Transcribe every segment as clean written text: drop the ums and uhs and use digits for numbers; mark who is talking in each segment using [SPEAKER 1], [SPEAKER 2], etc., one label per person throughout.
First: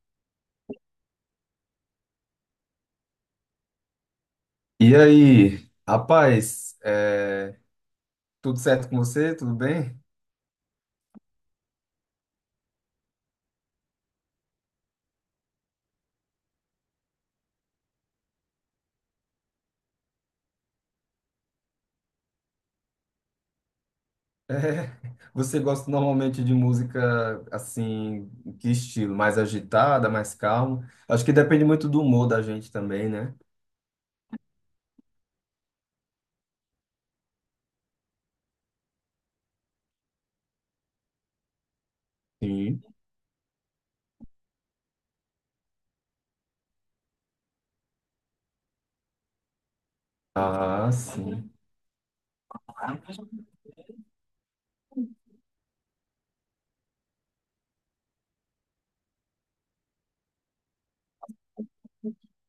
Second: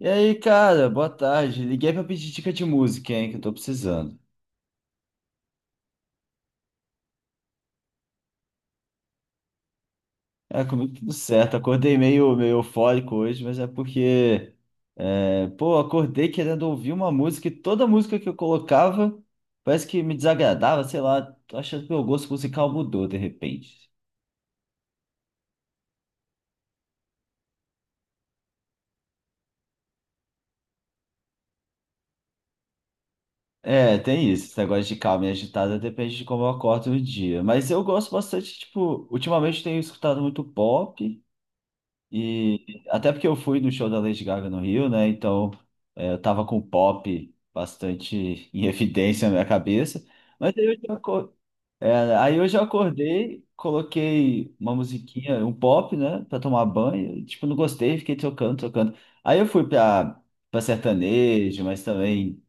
[SPEAKER 1] E aí, cara, boa tarde. Liguei pra pedir dica de música, hein, que eu tô precisando.
[SPEAKER 2] E aí, rapaz, tudo certo com você? Tudo bem?
[SPEAKER 1] É, comigo tudo certo. Acordei meio eufórico hoje, mas é porque, pô, acordei querendo ouvir uma música e toda música que eu colocava parece que me desagradava, sei lá. Tô achando que meu gosto musical mudou de repente.
[SPEAKER 2] É, você gosta normalmente de música assim, que estilo? Mais agitada, mais calma? Acho que depende muito do humor da gente também, né?
[SPEAKER 1] É, tem isso. Esse negócio de calma e agitada depende de como eu acordo no dia. Mas eu gosto bastante, tipo, ultimamente tenho escutado muito pop. E
[SPEAKER 2] Sim.
[SPEAKER 1] até porque eu fui no show da Lady Gaga no Rio, né? Então eu tava com o pop bastante em evidência na minha cabeça. Mas aí eu
[SPEAKER 2] Ah,
[SPEAKER 1] já, aco-
[SPEAKER 2] sim.
[SPEAKER 1] é, aí eu já acordei, coloquei uma musiquinha, um pop, né? Pra tomar banho. E, tipo, não gostei, fiquei trocando, trocando. Aí eu fui pra sertanejo, mas também,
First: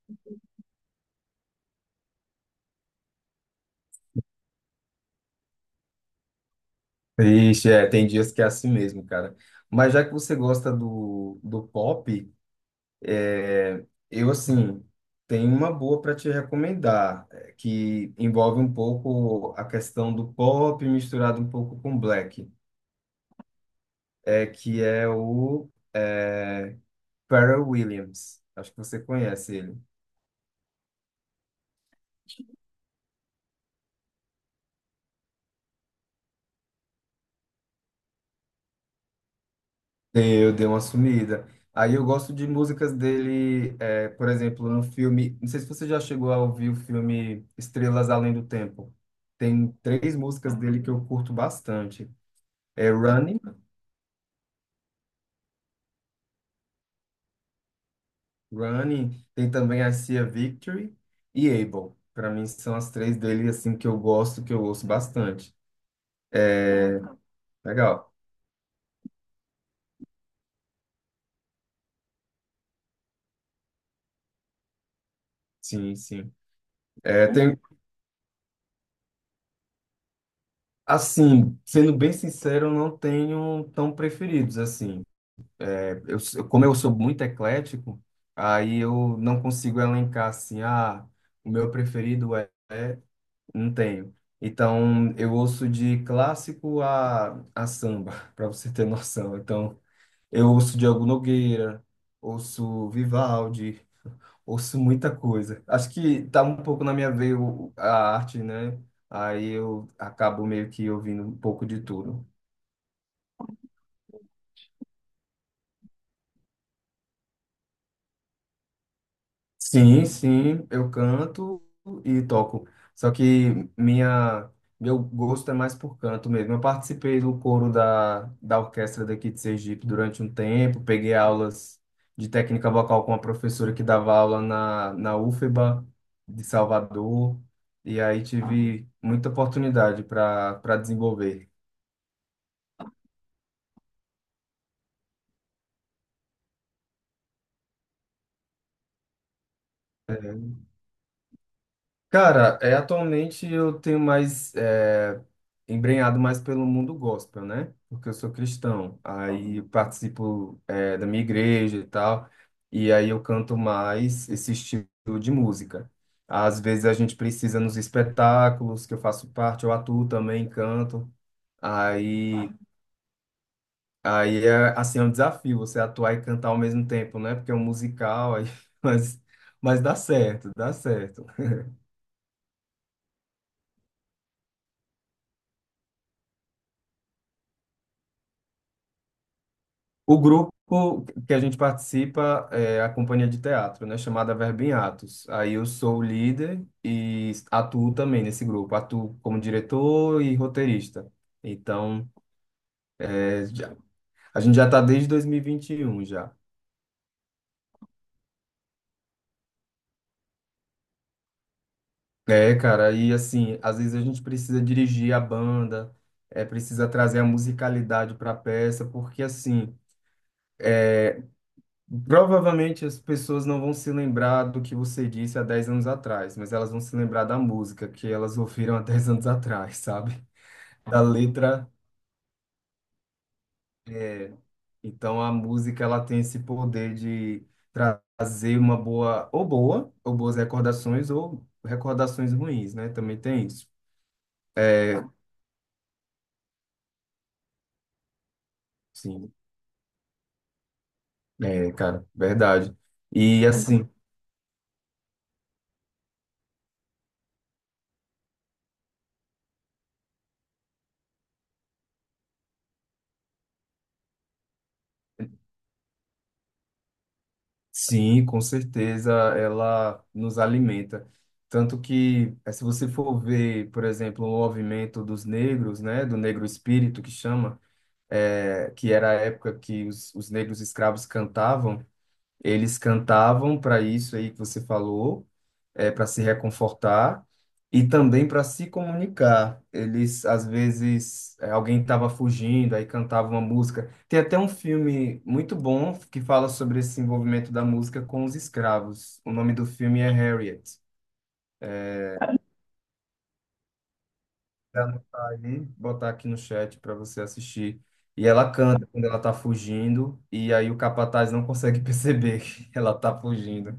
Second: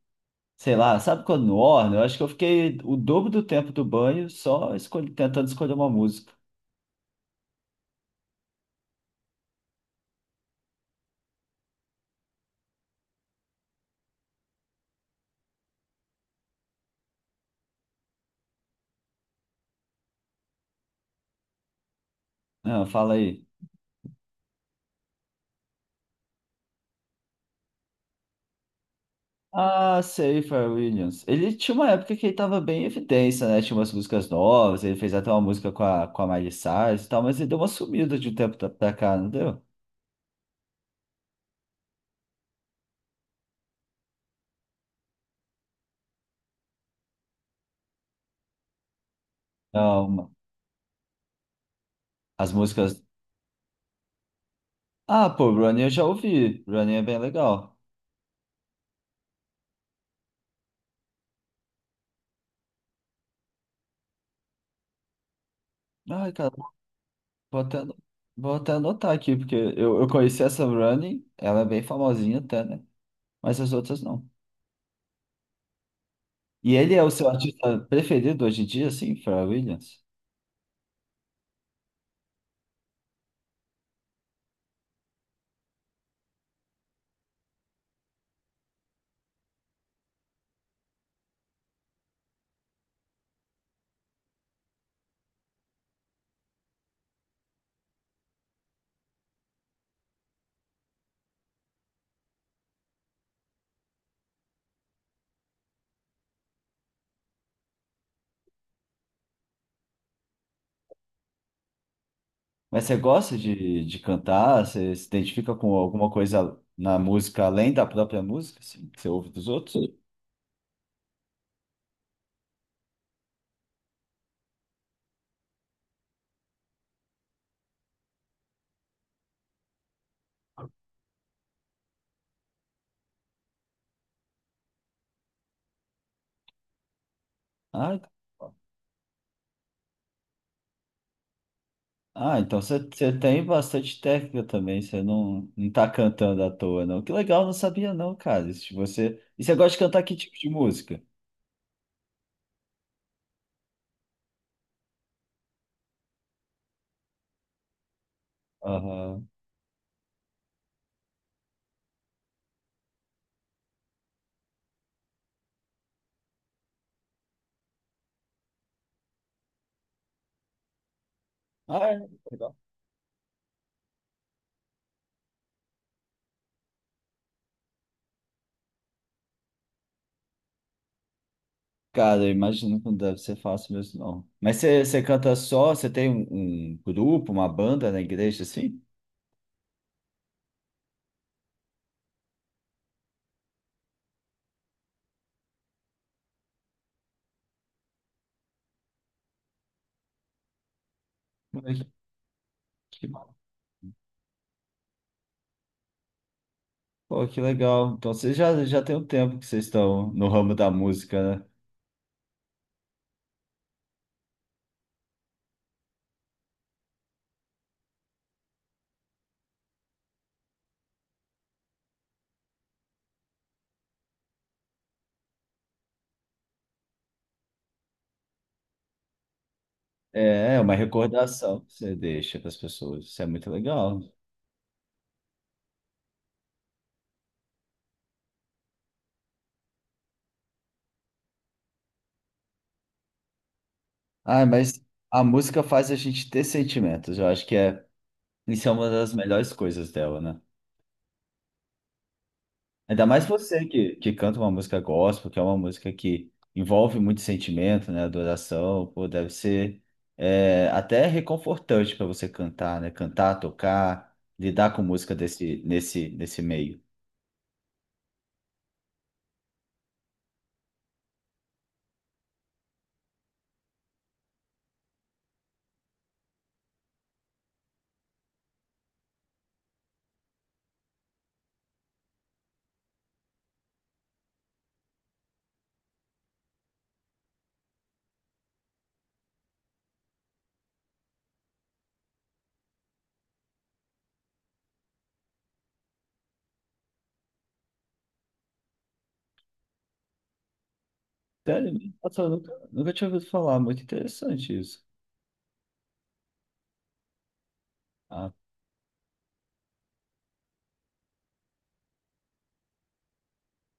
[SPEAKER 1] sei lá, sabe quando no orna? Eu acho que eu fiquei o dobro do tempo do banho tentando escolher uma música.
[SPEAKER 2] Ixi, é, tem dias que é assim mesmo, cara. Mas já que você gosta do pop, é, assim, tenho uma boa para te recomendar, que envolve um pouco a questão do pop misturado um pouco com black,
[SPEAKER 1] Ah, fala aí.
[SPEAKER 2] é, que é o é, Pharrell Williams. Acho que você conhece ele.
[SPEAKER 1] Ah, sei, Pharrell Williams. Ele tinha uma época que ele tava bem em evidência, né? Tinha umas músicas novas, ele fez até uma música com a Miley Cyrus e tal, mas ele deu uma sumida de um tempo pra cá, não deu?
[SPEAKER 2] Eu dei uma sumida. Aí eu gosto de músicas dele, é, por exemplo, no filme. Não sei se você já chegou a ouvir o filme Estrelas Além do Tempo. Tem três
[SPEAKER 1] Não.
[SPEAKER 2] músicas dele que eu curto bastante.
[SPEAKER 1] As
[SPEAKER 2] É
[SPEAKER 1] músicas.
[SPEAKER 2] Running.
[SPEAKER 1] Ah, pô, Running eu já ouvi. Running é bem legal.
[SPEAKER 2] Running, tem também I See a Victory e Able. Para mim são as três dele assim que eu gosto, que eu ouço bastante.
[SPEAKER 1] Ai, cara, vou até, ano-
[SPEAKER 2] Legal.
[SPEAKER 1] vou até anotar aqui, porque eu conheci essa Running, ela é bem famosinha até, né? Mas as outras não.
[SPEAKER 2] Sim, sim.
[SPEAKER 1] E ele é o
[SPEAKER 2] É,
[SPEAKER 1] seu
[SPEAKER 2] tem,
[SPEAKER 1] artista preferido hoje em dia, assim, Pharrell Williams?
[SPEAKER 2] assim, sendo bem sincero, eu não tenho tão preferidos assim. Como eu sou muito eclético, aí eu não consigo elencar assim, o meu preferido não tenho. Então, eu ouço de clássico a samba, para você ter noção. Então, eu ouço Diogo Nogueira, ouço Vivaldi, ouço muita coisa. Acho que tá um pouco na minha veia a arte, né? Aí eu acabo meio que ouvindo um pouco de tudo.
[SPEAKER 1] Mas você gosta de cantar? Você se identifica com alguma coisa na música além da própria música, assim, que você ouve dos outros?
[SPEAKER 2] Sim, sim, eu canto e toco. Só que minha, meu gosto é mais por canto mesmo. Eu participei do coro da orquestra daqui de Sergipe durante um tempo, peguei aulas de técnica vocal com uma professora que dava aula na UFBA de Salvador,
[SPEAKER 1] Ah,
[SPEAKER 2] e aí tive muita oportunidade para desenvolver.
[SPEAKER 1] ah, então você tem bastante técnica também, você não tá cantando à toa, não. Que legal, não sabia não, cara. Isso de você... E você gosta de cantar que tipo de música?
[SPEAKER 2] Cara, é, atualmente eu tenho embrenhado mais pelo mundo gospel, né? Porque eu sou cristão,
[SPEAKER 1] Aham.
[SPEAKER 2] aí eu participo é, da minha igreja e tal, e aí eu canto mais esse estilo de música. Às vezes a gente precisa nos espetáculos que eu faço parte, eu atuo também, canto.
[SPEAKER 1] Ah, é,
[SPEAKER 2] Aí,
[SPEAKER 1] legal.
[SPEAKER 2] aí é assim, é um desafio você atuar e cantar ao mesmo tempo, né? Porque é um musical, aí, mas, mas dá certo, dá certo.
[SPEAKER 1] Cara, eu imagino que não deve ser fácil mesmo, não. Mas você canta só? Você tem um grupo, uma banda na igreja, assim?
[SPEAKER 2] O grupo que a gente participa é a companhia de teatro, né, chamada Verbo em Atos. Aí eu sou o líder e atuo também nesse grupo, atuo como diretor e roteirista. Então,
[SPEAKER 1] Que,
[SPEAKER 2] é, já- a gente já está desde 2021 já.
[SPEAKER 1] pô, que legal. Então vocês já tem um tempo que vocês estão no ramo da música, né?
[SPEAKER 2] É, cara, e assim, às vezes a gente precisa dirigir a banda, é, precisa trazer a musicalidade para a peça, porque é, provavelmente as pessoas não vão se lembrar do que você disse há 10 anos atrás, mas elas vão se lembrar da música que elas ouviram há dez anos atrás, sabe?
[SPEAKER 1] É, é uma
[SPEAKER 2] Da
[SPEAKER 1] recordação
[SPEAKER 2] letra.
[SPEAKER 1] que você deixa para as pessoas. Isso é muito legal.
[SPEAKER 2] É, então a música ela tem esse poder de trazer uma boa, ou boa, ou boas recordações, ou recordações ruins, né? Também tem isso.
[SPEAKER 1] Ah, mas
[SPEAKER 2] É,
[SPEAKER 1] a música faz a gente ter sentimentos. Eu acho isso é uma das
[SPEAKER 2] sim,
[SPEAKER 1] melhores coisas dela, né?
[SPEAKER 2] é, cara, verdade.
[SPEAKER 1] Ainda mais
[SPEAKER 2] E
[SPEAKER 1] você
[SPEAKER 2] assim,
[SPEAKER 1] que canta uma música gospel, que é uma música que envolve muito sentimento, né? Adoração, pô, deve ser até reconfortante para você cantar, né? Cantar, tocar, lidar com música nesse meio.
[SPEAKER 2] sim, com certeza ela nos alimenta. Tanto que, eh, se você for ver, por exemplo, o movimento dos negros, né, do negro espírito que chama, eh, que era a época que os negros escravos cantavam, eles cantavam para isso aí que você falou, é, para se reconfortar e também para se comunicar. Eles, às vezes, é, alguém estava fugindo, aí cantava uma música. Tem até um filme muito bom que fala sobre esse envolvimento da música com os escravos. O nome do filme é Harriet.
[SPEAKER 1] Sério? Nossa, eu nunca tinha ouvido falar. Muito interessante
[SPEAKER 2] Vou
[SPEAKER 1] isso.
[SPEAKER 2] anotar aí, botar aqui no chat para você assistir. E
[SPEAKER 1] Ah.
[SPEAKER 2] ela canta quando ela está fugindo, e aí o capataz não consegue perceber que ela está fugindo.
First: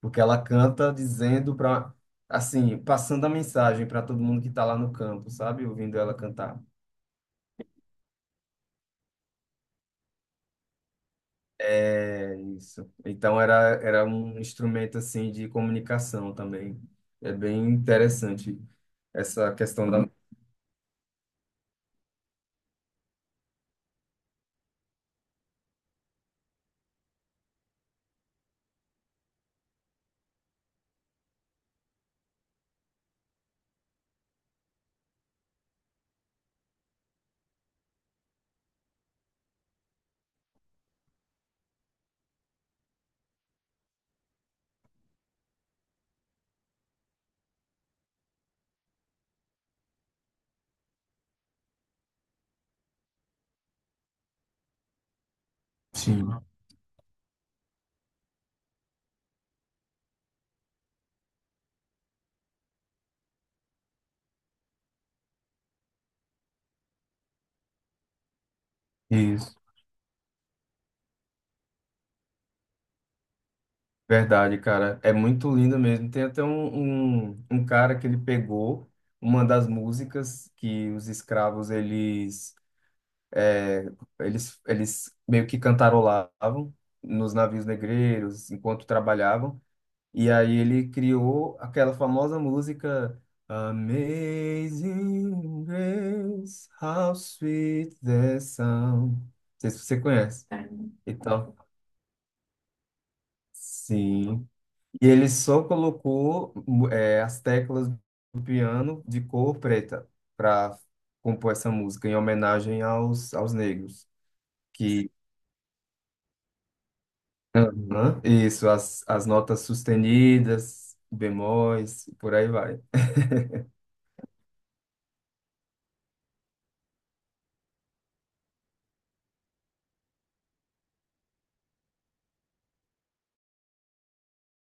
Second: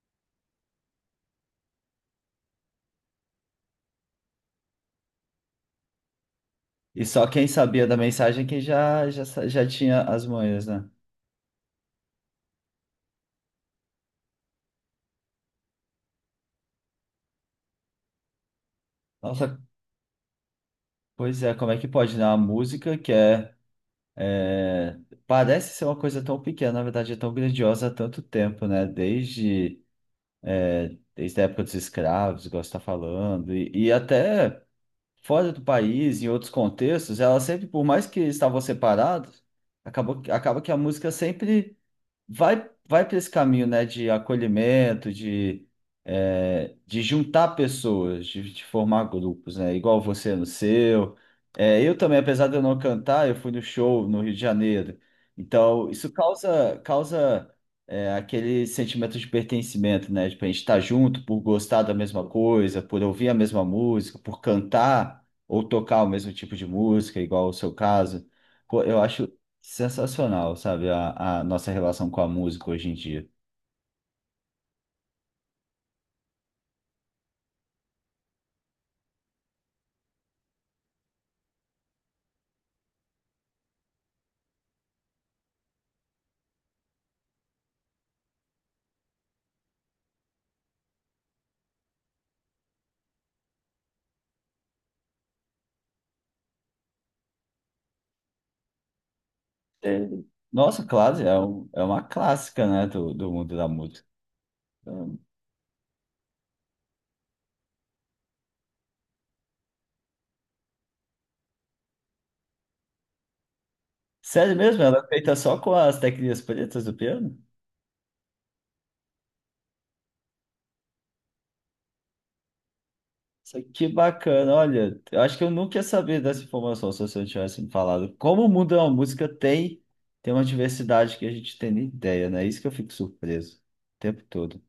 [SPEAKER 2] Porque ela canta dizendo para, assim, passando a mensagem para todo mundo que está lá no campo, sabe? Ouvindo ela cantar.
[SPEAKER 1] E só quem sabia da mensagem é quem já tinha as manhas, né?
[SPEAKER 2] É isso. Então era, era um instrumento assim de comunicação também. É bem interessante essa
[SPEAKER 1] Nossa,
[SPEAKER 2] questão da.
[SPEAKER 1] pois é, como é que pode, né? A música é, parece ser uma coisa tão pequena, na verdade é tão grandiosa há tanto tempo, né? Desde a época dos escravos, igual você está falando, e até fora do país, em outros contextos, ela sempre, por mais que estavam separados, acaba que a música sempre vai para esse caminho, né, de acolhimento, de juntar pessoas, de formar grupos, né, igual você no seu. É, eu também, apesar de eu não cantar, eu fui no show no Rio de Janeiro. Então, isso
[SPEAKER 2] Sim,
[SPEAKER 1] aquele sentimento de pertencimento, né, de a gente estar junto por gostar da mesma coisa, por ouvir a mesma música, por cantar ou tocar o mesmo tipo de música, igual o seu caso. Eu acho
[SPEAKER 2] isso.
[SPEAKER 1] sensacional, sabe, a nossa relação com a música hoje em dia.
[SPEAKER 2] Verdade, cara. É muito lindo mesmo. Tem até um, um cara que ele pegou uma das músicas que os escravos É, eles meio que cantarolavam nos navios negreiros enquanto trabalhavam. E aí ele criou aquela famosa música Amazing Grace, How Sweet the Sound. Não sei se
[SPEAKER 1] É,
[SPEAKER 2] você conhece.
[SPEAKER 1] nossa, classe é,
[SPEAKER 2] Então,
[SPEAKER 1] um- é uma clássica, né, do mundo da música.
[SPEAKER 2] sim. E
[SPEAKER 1] Então,
[SPEAKER 2] ele só colocou as teclas do piano de cor preta para compor essa música em homenagem aos negros,
[SPEAKER 1] sério mesmo, ela é
[SPEAKER 2] que
[SPEAKER 1] feita só com as teclinhas pretas do piano?
[SPEAKER 2] aham. Isso, as notas sustenidas, bemóis, e por aí vai.
[SPEAKER 1] Isso aqui, que bacana, olha, eu acho que eu nunca ia saber dessa informação se você não tivesse me falado. Como o mundo da música tem uma diversidade que a gente tem nem ideia, né? Isso que eu fico surpreso o tempo todo.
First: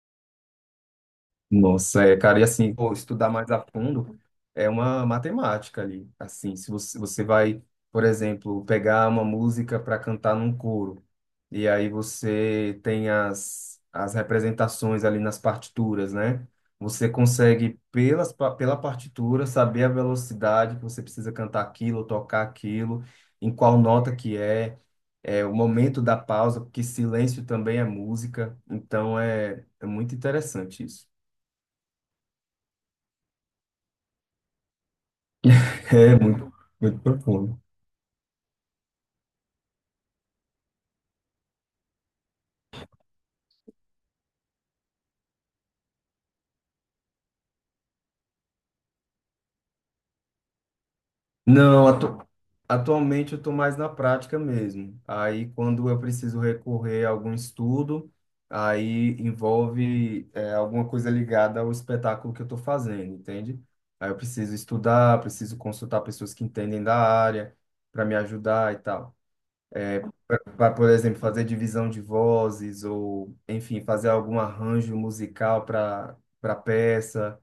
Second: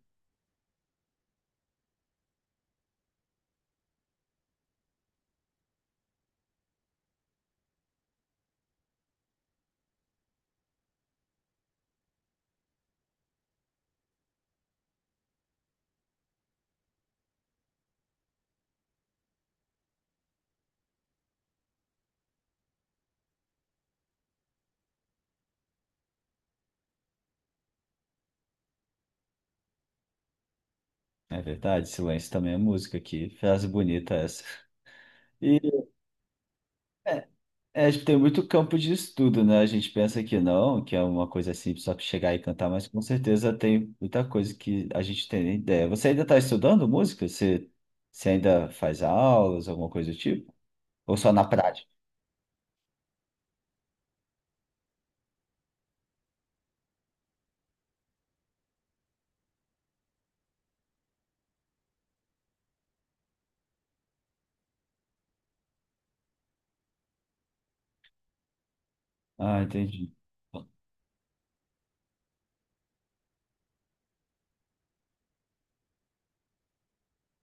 [SPEAKER 2] Nossa, é, cara, e assim, pô, estudar mais a fundo é uma matemática ali. Assim, se você, você vai, por exemplo, pegar uma música para cantar num coro, e aí você tem as representações ali nas partituras, né? Você consegue, pela partitura, saber a velocidade que você precisa cantar aquilo, tocar aquilo, em qual nota que é. É, o momento da pausa, porque silêncio também é música, então é, é muito interessante isso.
[SPEAKER 1] É verdade, silêncio também é música aqui, frase bonita essa. E
[SPEAKER 2] É muito, muito
[SPEAKER 1] é,
[SPEAKER 2] profundo.
[SPEAKER 1] É, acho que tem muito campo de estudo, né? A gente pensa que não, que é uma coisa simples só chegar e cantar, mas com certeza tem muita coisa que a gente tem nem ideia. Você ainda está estudando música? Você ainda faz aulas, alguma coisa do tipo? Ou só na prática?
[SPEAKER 2] Não, atu- Atualmente eu estou mais na prática mesmo. Aí, quando eu preciso recorrer a algum estudo, aí envolve é, alguma coisa ligada ao espetáculo que eu estou fazendo, entende? Aí eu preciso estudar, preciso consultar pessoas que entendem da área para me ajudar e tal.
[SPEAKER 1] Ah, entendi.
[SPEAKER 2] Para, por exemplo, fazer divisão de vozes ou, enfim, fazer algum arranjo musical para peça.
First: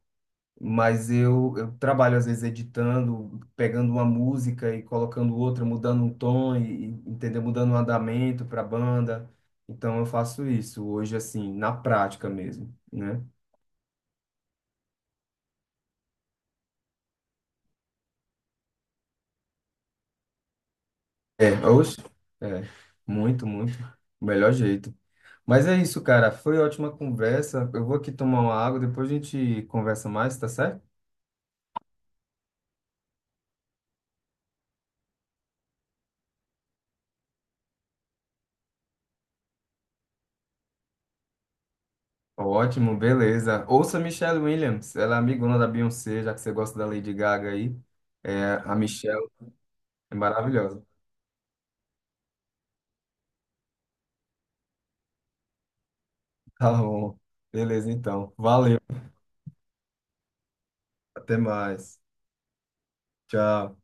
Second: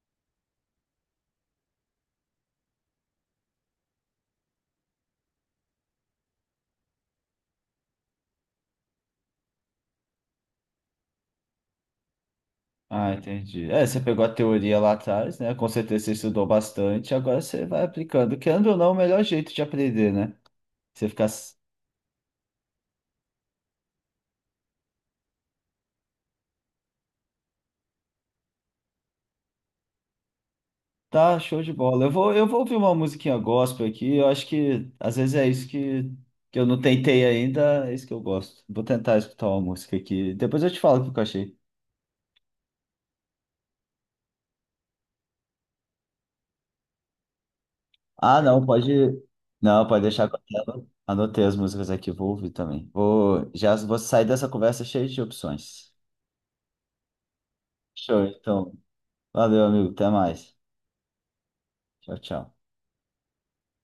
[SPEAKER 2] Mas eu trabalho, às vezes, editando, pegando uma música e colocando outra, mudando um tom, entendeu? Mudando um andamento para a banda. Então, eu faço isso hoje, assim, na prática mesmo,
[SPEAKER 1] Ah,
[SPEAKER 2] né?
[SPEAKER 1] entendi. É, você pegou a teoria lá atrás, né? Com certeza você estudou bastante, agora você vai aplicando. Querendo ou não, o melhor jeito de aprender, né? Você ficar
[SPEAKER 2] É, oxe, é, muito, muito. O melhor jeito. Mas é isso, cara. Foi ótima conversa. Eu vou aqui tomar uma água, depois a gente conversa mais, tá certo?
[SPEAKER 1] tá, show de bola. Eu vou ouvir uma musiquinha gospel aqui. Eu acho que às vezes é isso que eu não tentei ainda, é isso que eu gosto. Vou tentar escutar uma música aqui. Depois eu te falo o que eu achei.
[SPEAKER 2] Ótimo, beleza. Ouça Michelle Williams, ela é amigona da Beyoncé, já que você gosta da Lady Gaga aí.
[SPEAKER 1] Ah,
[SPEAKER 2] É,
[SPEAKER 1] não,
[SPEAKER 2] a
[SPEAKER 1] pode.
[SPEAKER 2] Michelle
[SPEAKER 1] Não, pode
[SPEAKER 2] é
[SPEAKER 1] deixar com ela.
[SPEAKER 2] maravilhosa.
[SPEAKER 1] Anotei as músicas aqui, vou ouvir também. Já vou sair dessa conversa cheia de opções.
[SPEAKER 2] Tá bom. Beleza,
[SPEAKER 1] Show,
[SPEAKER 2] então.
[SPEAKER 1] então.
[SPEAKER 2] Valeu.
[SPEAKER 1] Valeu, amigo. Até mais.
[SPEAKER 2] Até mais.
[SPEAKER 1] Tchau, tchau.
[SPEAKER 2] Tchau.